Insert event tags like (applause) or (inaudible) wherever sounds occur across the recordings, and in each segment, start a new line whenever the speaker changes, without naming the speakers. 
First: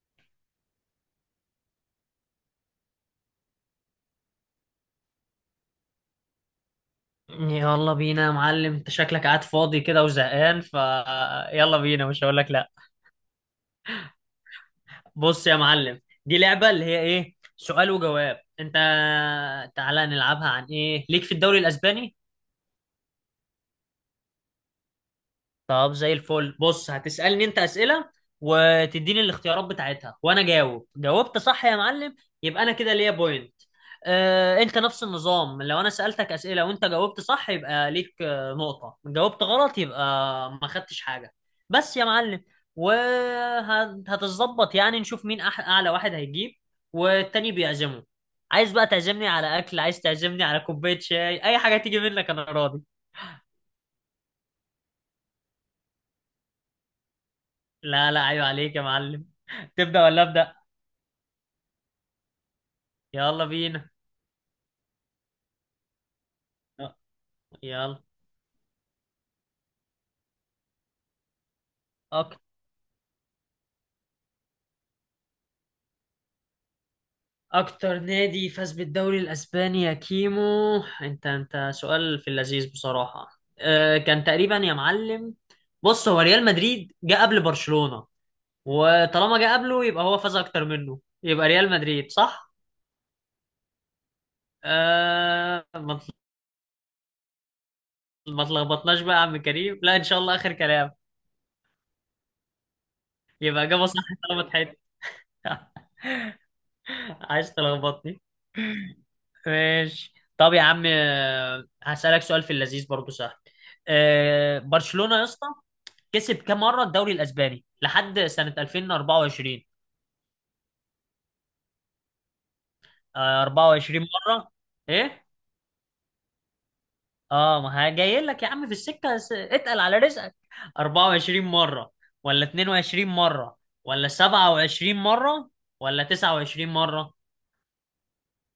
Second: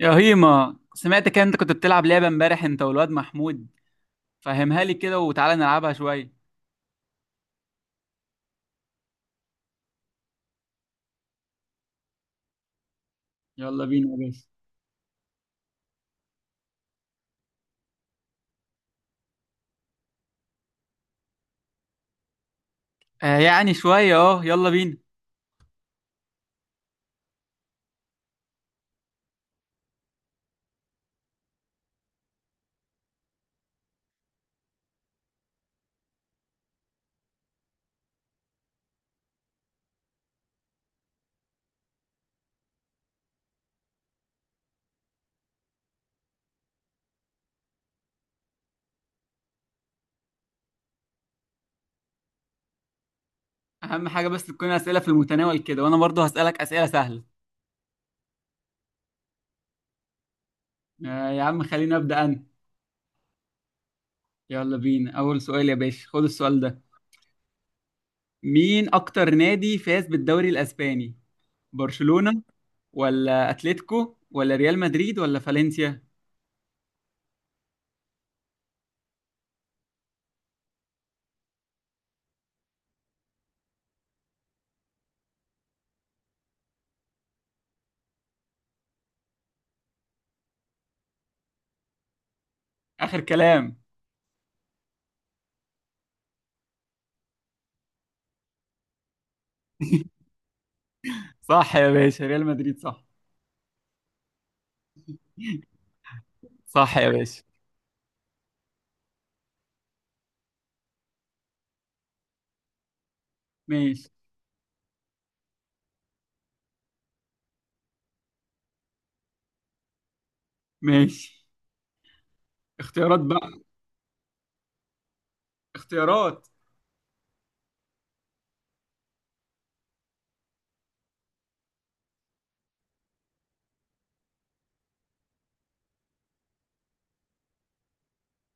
يا هيما، سمعتك انت كنت بتلعب لعبة امبارح انت والواد محمود. فهمها لي كده وتعالى نلعبها شوية.
يلا بينا يا معلم، انت شكلك قاعد فاضي كده وزهقان، ف يلا بينا. مش هقول لك لا.
يلا بينا يا باشا.
بص يا معلم، دي لعبة اللي هي ايه، سؤال وجواب. انت تعالى نلعبها عن ايه ليك في الدوري الاسباني.
آه يعني شوية، اه يلا بينا.
طب زي الفل. بص هتسألني انت أسئلة وتديني الاختيارات بتاعتها وانا جاوب. جاوبت صح يا معلم يبقى انا كده ليا بوينت. اه، انت نفس النظام. لو انا سألتك أسئلة وانت جاوبت صح يبقى ليك نقطة. جاوبت غلط يبقى ما خدتش حاجة بس يا معلم وهتظبط يعني. نشوف مين اعلى واحد هيجيب والتاني بيعزمه. عايز بقى تعزمني على اكل، عايز تعزمني على كوباية شاي، اي حاجة تيجي منك انا راضي.
اهم حاجة بس تكون اسئلة في المتناول كده، وانا برضو هسألك اسئلة سهلة.
لا لا، ايوه عليك يا معلم. (laughs) تبدأ ولا أبدأ؟
آه يا عم، خليني ابدأ انا.
يلا بينا.
يلا بينا. اول سؤال يا باشا، خد السؤال ده.
أه، يلا.
مين اكتر نادي فاز بالدوري الاسباني؟
أك...
برشلونة ولا اتلتيكو ولا ريال مدريد ولا فالنسيا؟
اكتر نادي فاز بالدوري الاسباني يا كيمو. انت سؤال في اللذيذ بصراحة. كان تقريبا يا معلم. بص هو ريال مدريد جه قبل برشلونة، وطالما جه قبله يبقى هو فاز اكتر منه، يبقى ريال مدريد صح.
اخر كلام؟
أه ما تل- ما تلخبطناش بقى يا عم كريم، لا ان شاء
(laughs)
الله اخر كلام.
صح يا باشا، ريال مدريد صح.
يبقى اجابة صح. طالما اتحاد. (laughs)
صح يا باشا.
عايز تلخبطني. ماشي طب يا عم، هسألك سؤال في اللذيذ برضو سهل.
ماشي.
برشلونة يا اسطى كسب كام مرة الدوري الأسباني لحد سنة 2024؟
ماشي. اختيارات بقى.
24 مرة. إيه؟
اختيارات.
آه، ما جاي لك يا عم في السكة. اتقل على رزقك. 24 مرة ولا 22 مرة ولا 27 مرة ولا 29 مرة؟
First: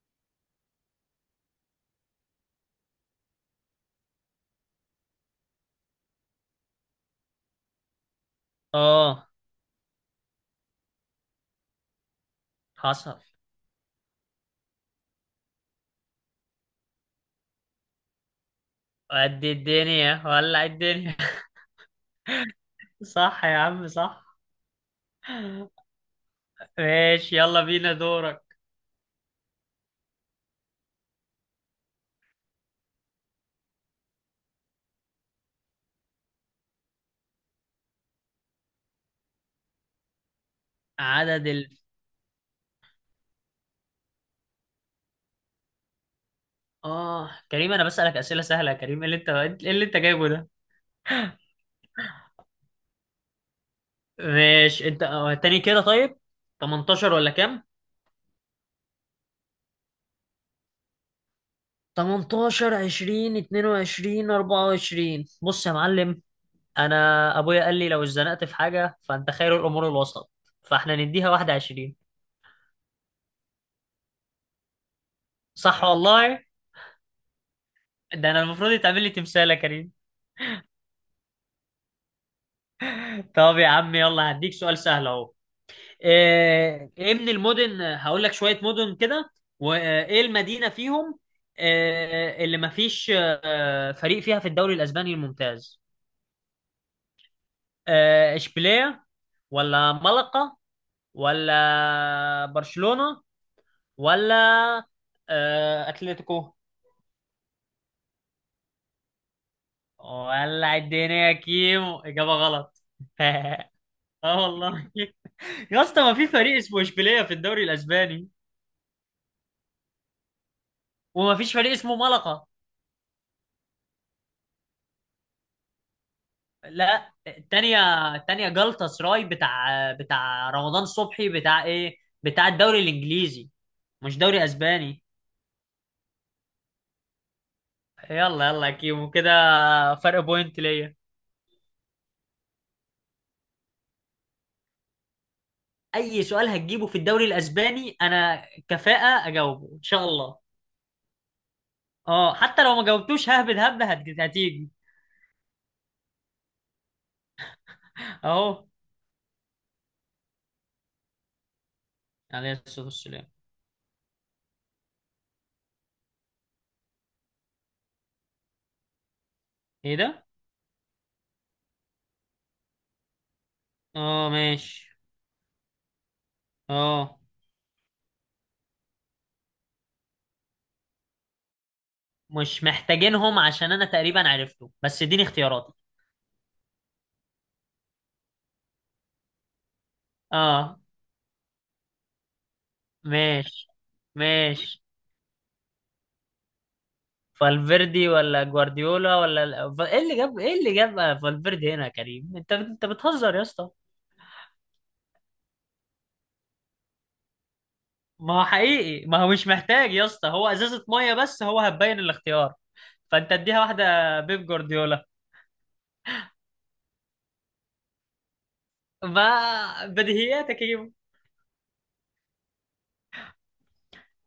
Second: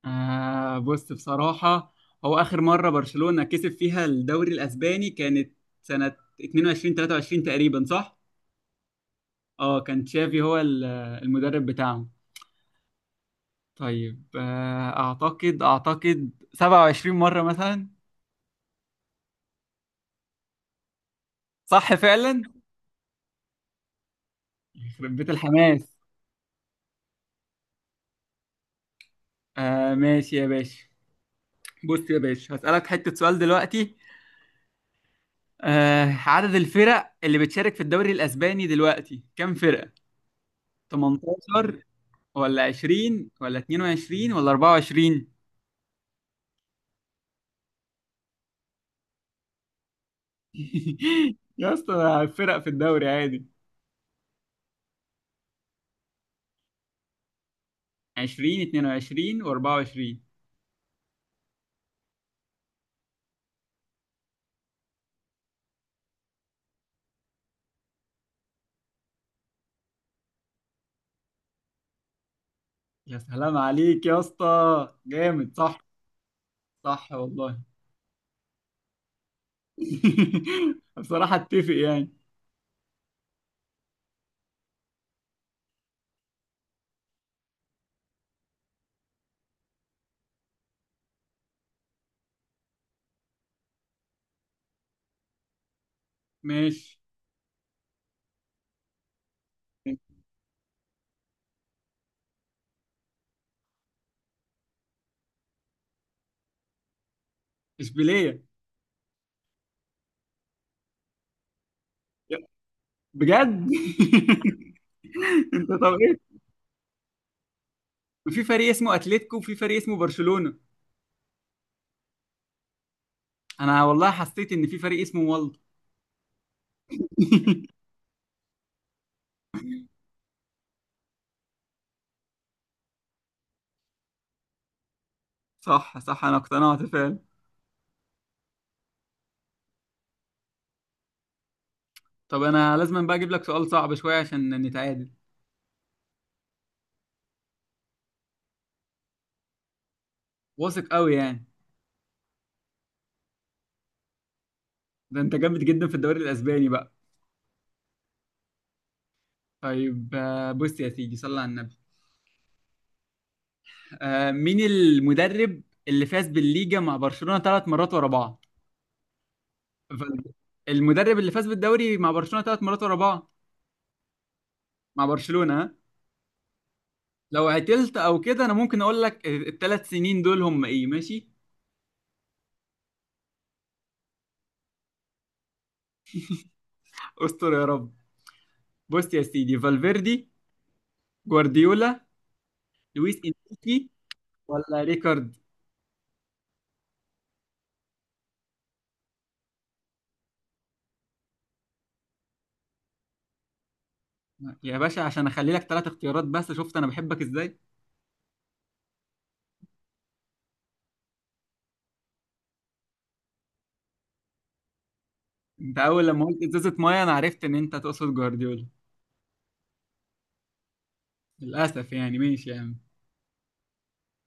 آه، بص بصراحة، هو آخر مرة برشلونة كسب فيها الدوري الأسباني كانت سنة 22 23 تقريبا، صح؟
آه،
اه، كان تشافي هو المدرب بتاعهم.
حصل.
طيب، أعتقد 27 مرة مثلا.
قد الدنيا ولع الدنيا.
صح فعلا؟
صح يا عم صح.
يخرب بيت الحماس.
ماشي يلا بينا دورك.
آه، ماشي يا باشا. بص يا باشا، هسألك حتة سؤال دلوقتي. آه، عدد الفرق اللي بتشارك في الدوري الأسباني دلوقتي كام فرقة؟
عدد ال
18 ولا 20 ولا 22 ولا 24؟
اه كريم انا بسألك أسئلة سهلة يا كريم. ايه اللي انت جايبه ده؟
(laughs) يا اسطى فرق في الدوري عادي.
ماشي انت، تاني كده طيب. 18 ولا كام؟
20، 22 و24.
18، 20، 22، 24. بص يا معلم، انا ابويا قال لي لو اتزنقت في حاجة فانت خير الامور الوسط، فاحنا نديها 21.
يا سلام عليك يا اسطى. جامد، صح.
صح والله.
صح والله.
ده انا المفروض يتعمل لي تمثال يا كريم.
(laughs) بصراحة اتفق يعني.
طب يا عم يلا هديك سؤال سهل اهو. ايه من المدن، هقول لك شوية مدن كده وايه المدينة فيهم اللي مفيش فريق فيها في الدوري الاسباني الممتاز.
ماشي.
اشبيلية ولا ملقا ولا برشلونة ولا اتلتيكو؟
اشبيلية.
ولا الدنيا يا كيمو، اجابة غلط. (laughs)
بجد؟
اه والله.
(laughs) انت
يا
طب
اسطى ما في
ايه؟
فريق اسمه اشبيلية في الدوري الاسباني،
في فريق اسمه اتلتيكو وفي فريق اسمه برشلونة.
وما فيش فريق اسمه ملقا.
انا والله حسيت ان في فريق اسمه، والله.
لا
(laughs)
التانية. التانية جلطة سراي بتاع رمضان صبحي، بتاع ايه، بتاع الدوري الانجليزي مش دوري اسباني.
صح، صح، انا اقتنعت فعلا.
يلا يلا يا كيمو كده. فرق بوينت ليا.
طب انا لازم بقى اجيب لك سؤال صعب شويه عشان نتعادل.
اي سؤال هتجيبه في الدوري الاسباني انا كفاءة اجاوبه ان شاء الله.
واثق قوي يعني؟
اه، حتى لو ما جاوبتوش ههبد هبدة هتيجي.
ده انت جامد جدا في الدوري الاسباني بقى.
اهو.
طيب، بص يا سيدي صلى على النبي.
عليه الصلاة والسلام.
مين المدرب اللي فاز بالليجا مع برشلونه ثلاث مرات ورا بعض؟
ايه ده.
فالدي. المدرب اللي فاز بالدوري مع برشلونه ثلاث مرات ورا بعض.
اه ماشي.
مع برشلونه، ها؟
اه،
لو عتلت او كده، انا ممكن اقول لك الثلاث سنين دول هم ايه، ماشي.
مش محتاجينهم عشان انا تقريبا عرفته بس اديني اختياراتي.
استر يا رب. بص يا سيدي، فالفيردي،
اه
جوارديولا، لويس
ماشي
انريكي، ولا
ماشي.
ريكارد؟
فالفيردي ولا جوارديولا ولا ايه اللي جاب، فالفيردي هنا يا كريم؟ انت بتهزر يا اسطى.
يا باشا عشان اخلي لك ثلاث اختيارات بس، شفت انا بحبك ازاي.
ما هو حقيقي، ما هو مش محتاج يا اسطى، هو ازازة مية بس هو هتبين الاختيار. فانت اديها واحدة بيب جوارديولا.
انت اول لما قلت ازازه ميه، انا عرفت ان انت تقصد جوارديولا.
ما بديهياتك يا كريم.
للاسف يعني، ماشي يا عم.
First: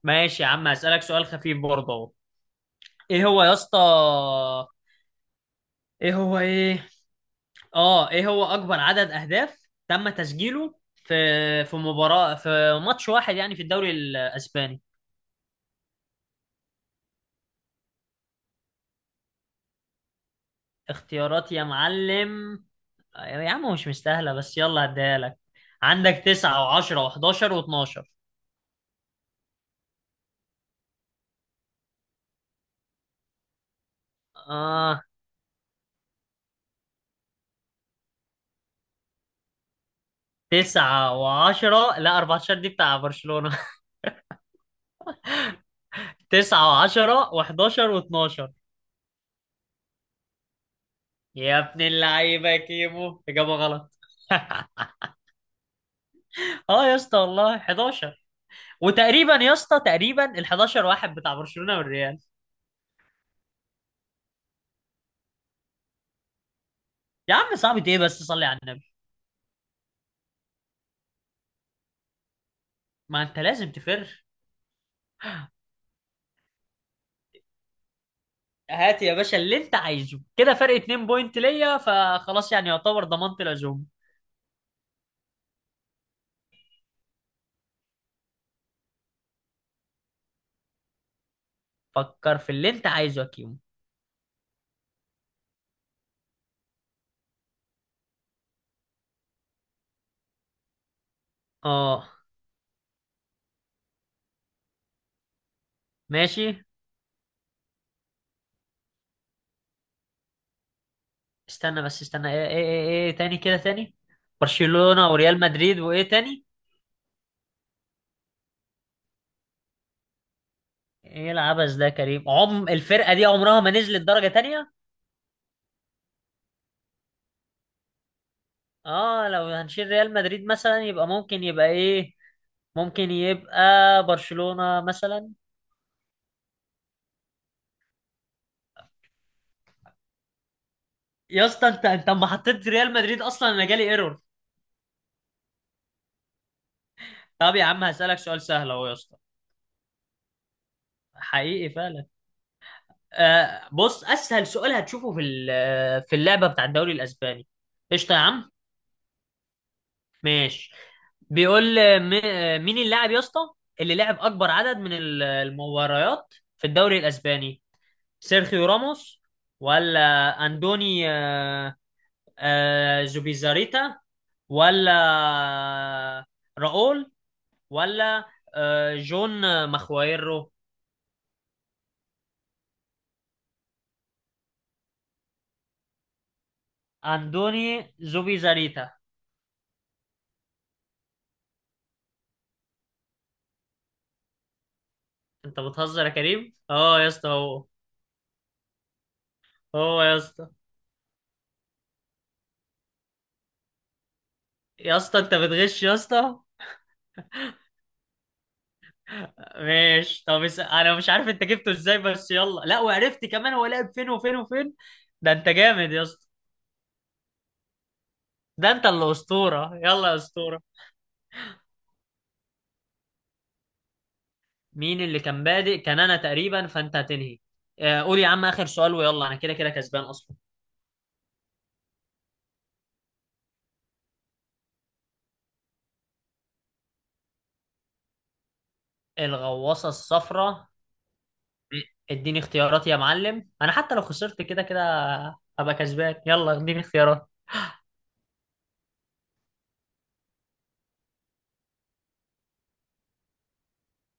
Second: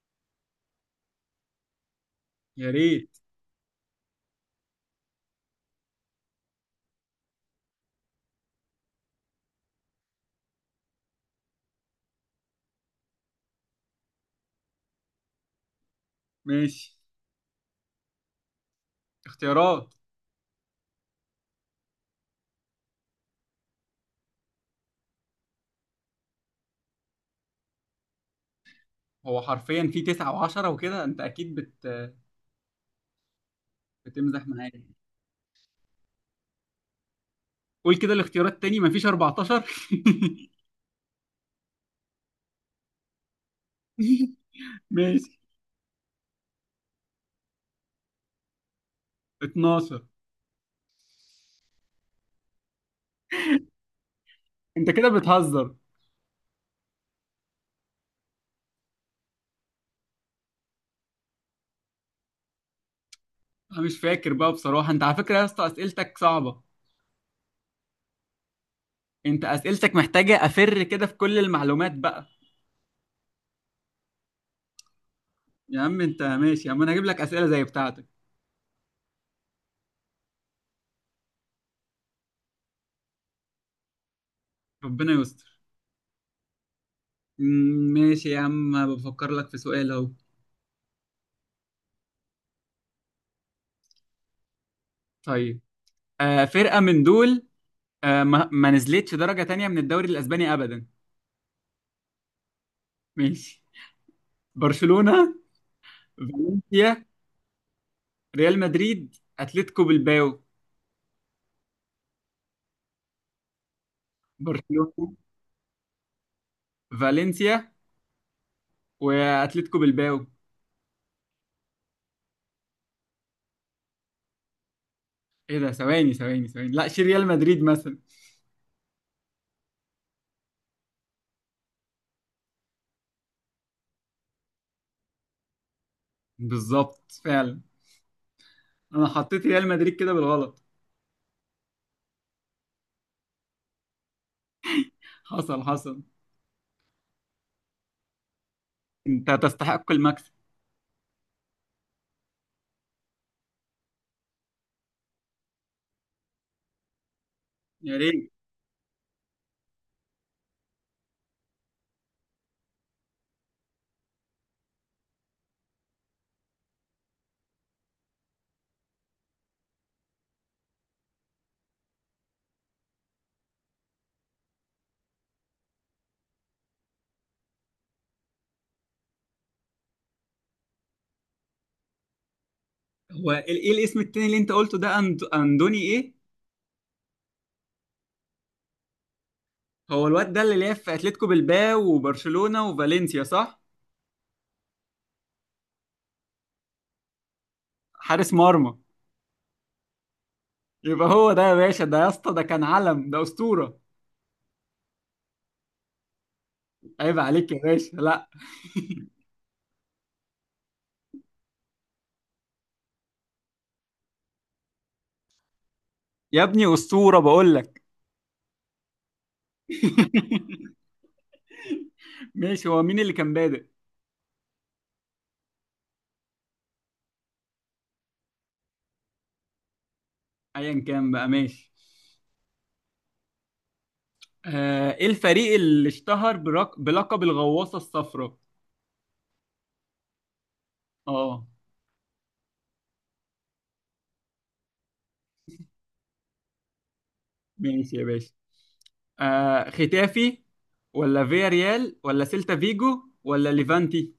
ماشي يا عم هسألك سؤال خفيف برضه اهو.
يا ريت.
ايه هو يا اسطى؟ ايه هو ايه؟ اه، ايه هو اكبر عدد اهداف تم تسجيله في مباراة، في ماتش واحد يعني، في الدوري الاسباني.
ماشي. اختيارات.
اختيارات يا معلم. يا عم مش مستاهلة بس يلا هديها لك. عندك تسعة وعشرة وحداشر واتناشر.
هو حرفيا في تسعة وعشرة وكده، انت اكيد بتمزح معايا.
آه،
قول كده الاختيارات تاني، مفيش 14.
تسعة وعشرة. لا 14 دي بتاع برشلونة.
(laughs) ماشي.
(laughs) تسعة وعشرة وحداشر واتناشر.
12.
يا ابن اللعيبة يا كيمو، إجابة غلط.
انت كده بتهزر.
اه يا اسطى والله 11. وتقريبا يا اسطى تقريبا ال 11 واحد بتاع برشلونة والريال.
انا مش فاكر بقى بصراحة. انت على فكرة يا اسطى اسئلتك صعبة.
يا عم صعب ايه بس، صلي على النبي.
انت اسئلتك محتاجة افر كده في كل المعلومات بقى.
ما انت لازم تفر.
يا عم انت، ماشي يا عم، انا هجيب لك اسئلة زي بتاعتك.
هات يا باشا اللي انت عايزه كده، فرق 2 بوينت ليا، فخلاص يعني يعتبر ضمنت العزوم.
ربنا يستر. ماشي يا عم بفكر لك في سؤال اهو.
فكر في اللي انت عايزه يا كيمو.
طيب. فرقة من دول، ما نزلتش درجة تانية من الدوري الأسباني أبدا.
اه
ماشي. برشلونة،
ماشي.
فالنسيا، ريال مدريد، أتلتيكو بالباو.
استنى بس استنى، ايه ايه ايه، ايه ايه تاني كده تاني. برشلونة
برشلونة،
وريال مدريد وايه تاني؟
فالنسيا، وأتلتيكو بالباو.
ايه العبث ده يا كريم، عم الفرقة دي عمرها ما نزلت درجة تانية.
إيه ده، ثواني ثواني ثواني، لا شيل ريال مدريد مثلا.
اه، لو هنشيل ريال مدريد مثلا يبقى ممكن يبقى ايه، ممكن يبقى برشلونة مثلا.
بالظبط فعلا. أنا حطيت ريال مدريد كده بالغلط.
يا اسطى، انت اما حطيت ريال مدريد اصلا انا جالي ايرور.
حصل، حصل.
طب يا عم هسألك سؤال سهل اهو يا اسطى.
أنت تستحق المكسب.
حقيقي فعلا. آه بص اسهل سؤال هتشوفه في في اللعبه بتاع الدوري الاسباني.
يا
قشطه يا
ريت.
عم. ماشي. بيقول مين اللاعب يا اسطى اللي لعب اكبر عدد من المباريات في الدوري الاسباني؟ سيرخيو راموس ولا اندوني زوبيزاريتا ولا آه، راؤول ولا جون مخوايرو؟
هو ايه الاسم التاني اللي انت قلته ده، اندوني ايه؟
اندوني زوبيزاريتا.
هو الواد ده اللي لعب في اتلتيكو بلباو وبرشلونة وفالنسيا، صح؟
انت بتهزر يا كريم، اه يا اسطى هو.
حارس مرمى.
هو يا اسطى.
يبقى هو ده يا باشا، ده يا اسطى ده كان علم، ده اسطورة.
يا اسطى انت بتغش يا اسطى.
عيب عليك يا باشا، لا.
ماشي طب انا مش عارف انت جبته ازاي بس يلا لا، وعرفت كمان هو لعب فين وفين وفين. ده انت جامد يا اسطى.
يا ابني اسطورة بقول لك.
ده انت اللي اسطوره، يلا يا اسطوره.
(laughs) ماشي، هو مين اللي كان بادئ؟
مين اللي كان بادئ؟ كان انا تقريبا فانت هتنهي. قول يا عم اخر سؤال ويلا انا كده كده كسبان اصلا.
ايا كان بقى، ماشي. ايه الفريق اللي اشتهر بلقب الغواصة الصفراء؟
الغواصه الصفراء.
اه.
اديني اختيارات يا معلم، انا حتى لو خسرت كده كده هبقى كسبان. يلا اديني اختيارات.
ماشي يا باشا. ختافي ولا فياريال ولا سيلتا فيجو ولا ليفانتي؟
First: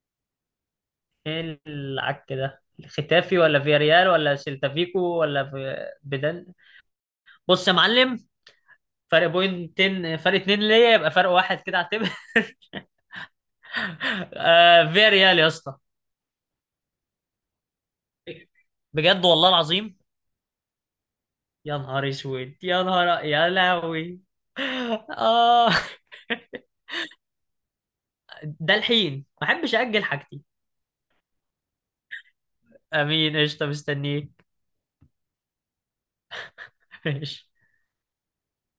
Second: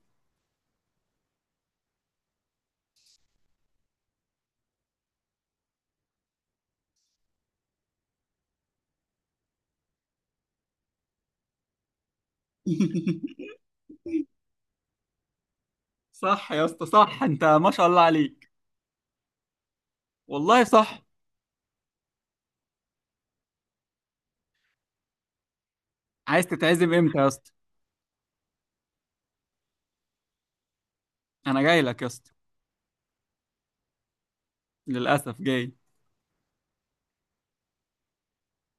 ايه العك ده، ختافي ولا فياريال ولا سيلتا فيكو ولا في بدن. بص يا معلم، فرق بوينتين، فرق اتنين ليا، يبقى فرق واحد كده اعتبر.
(laughs)
(laughs) آه، فياريال يا اسطى.
صح يا اسطى، صح، انت ما شاء الله عليك.
بجد والله العظيم.
والله صح.
يا نهار اسود يا نهار يا لهوي. اه.
عايز تتعزم امتى يا اسطى؟
(laughs) ده الحين ما احبش اجل حاجتي.
انا جاي لك يا اسطى.
امين، قشطه، مستنيك.
للاسف جاي.
(laughs) ماشي.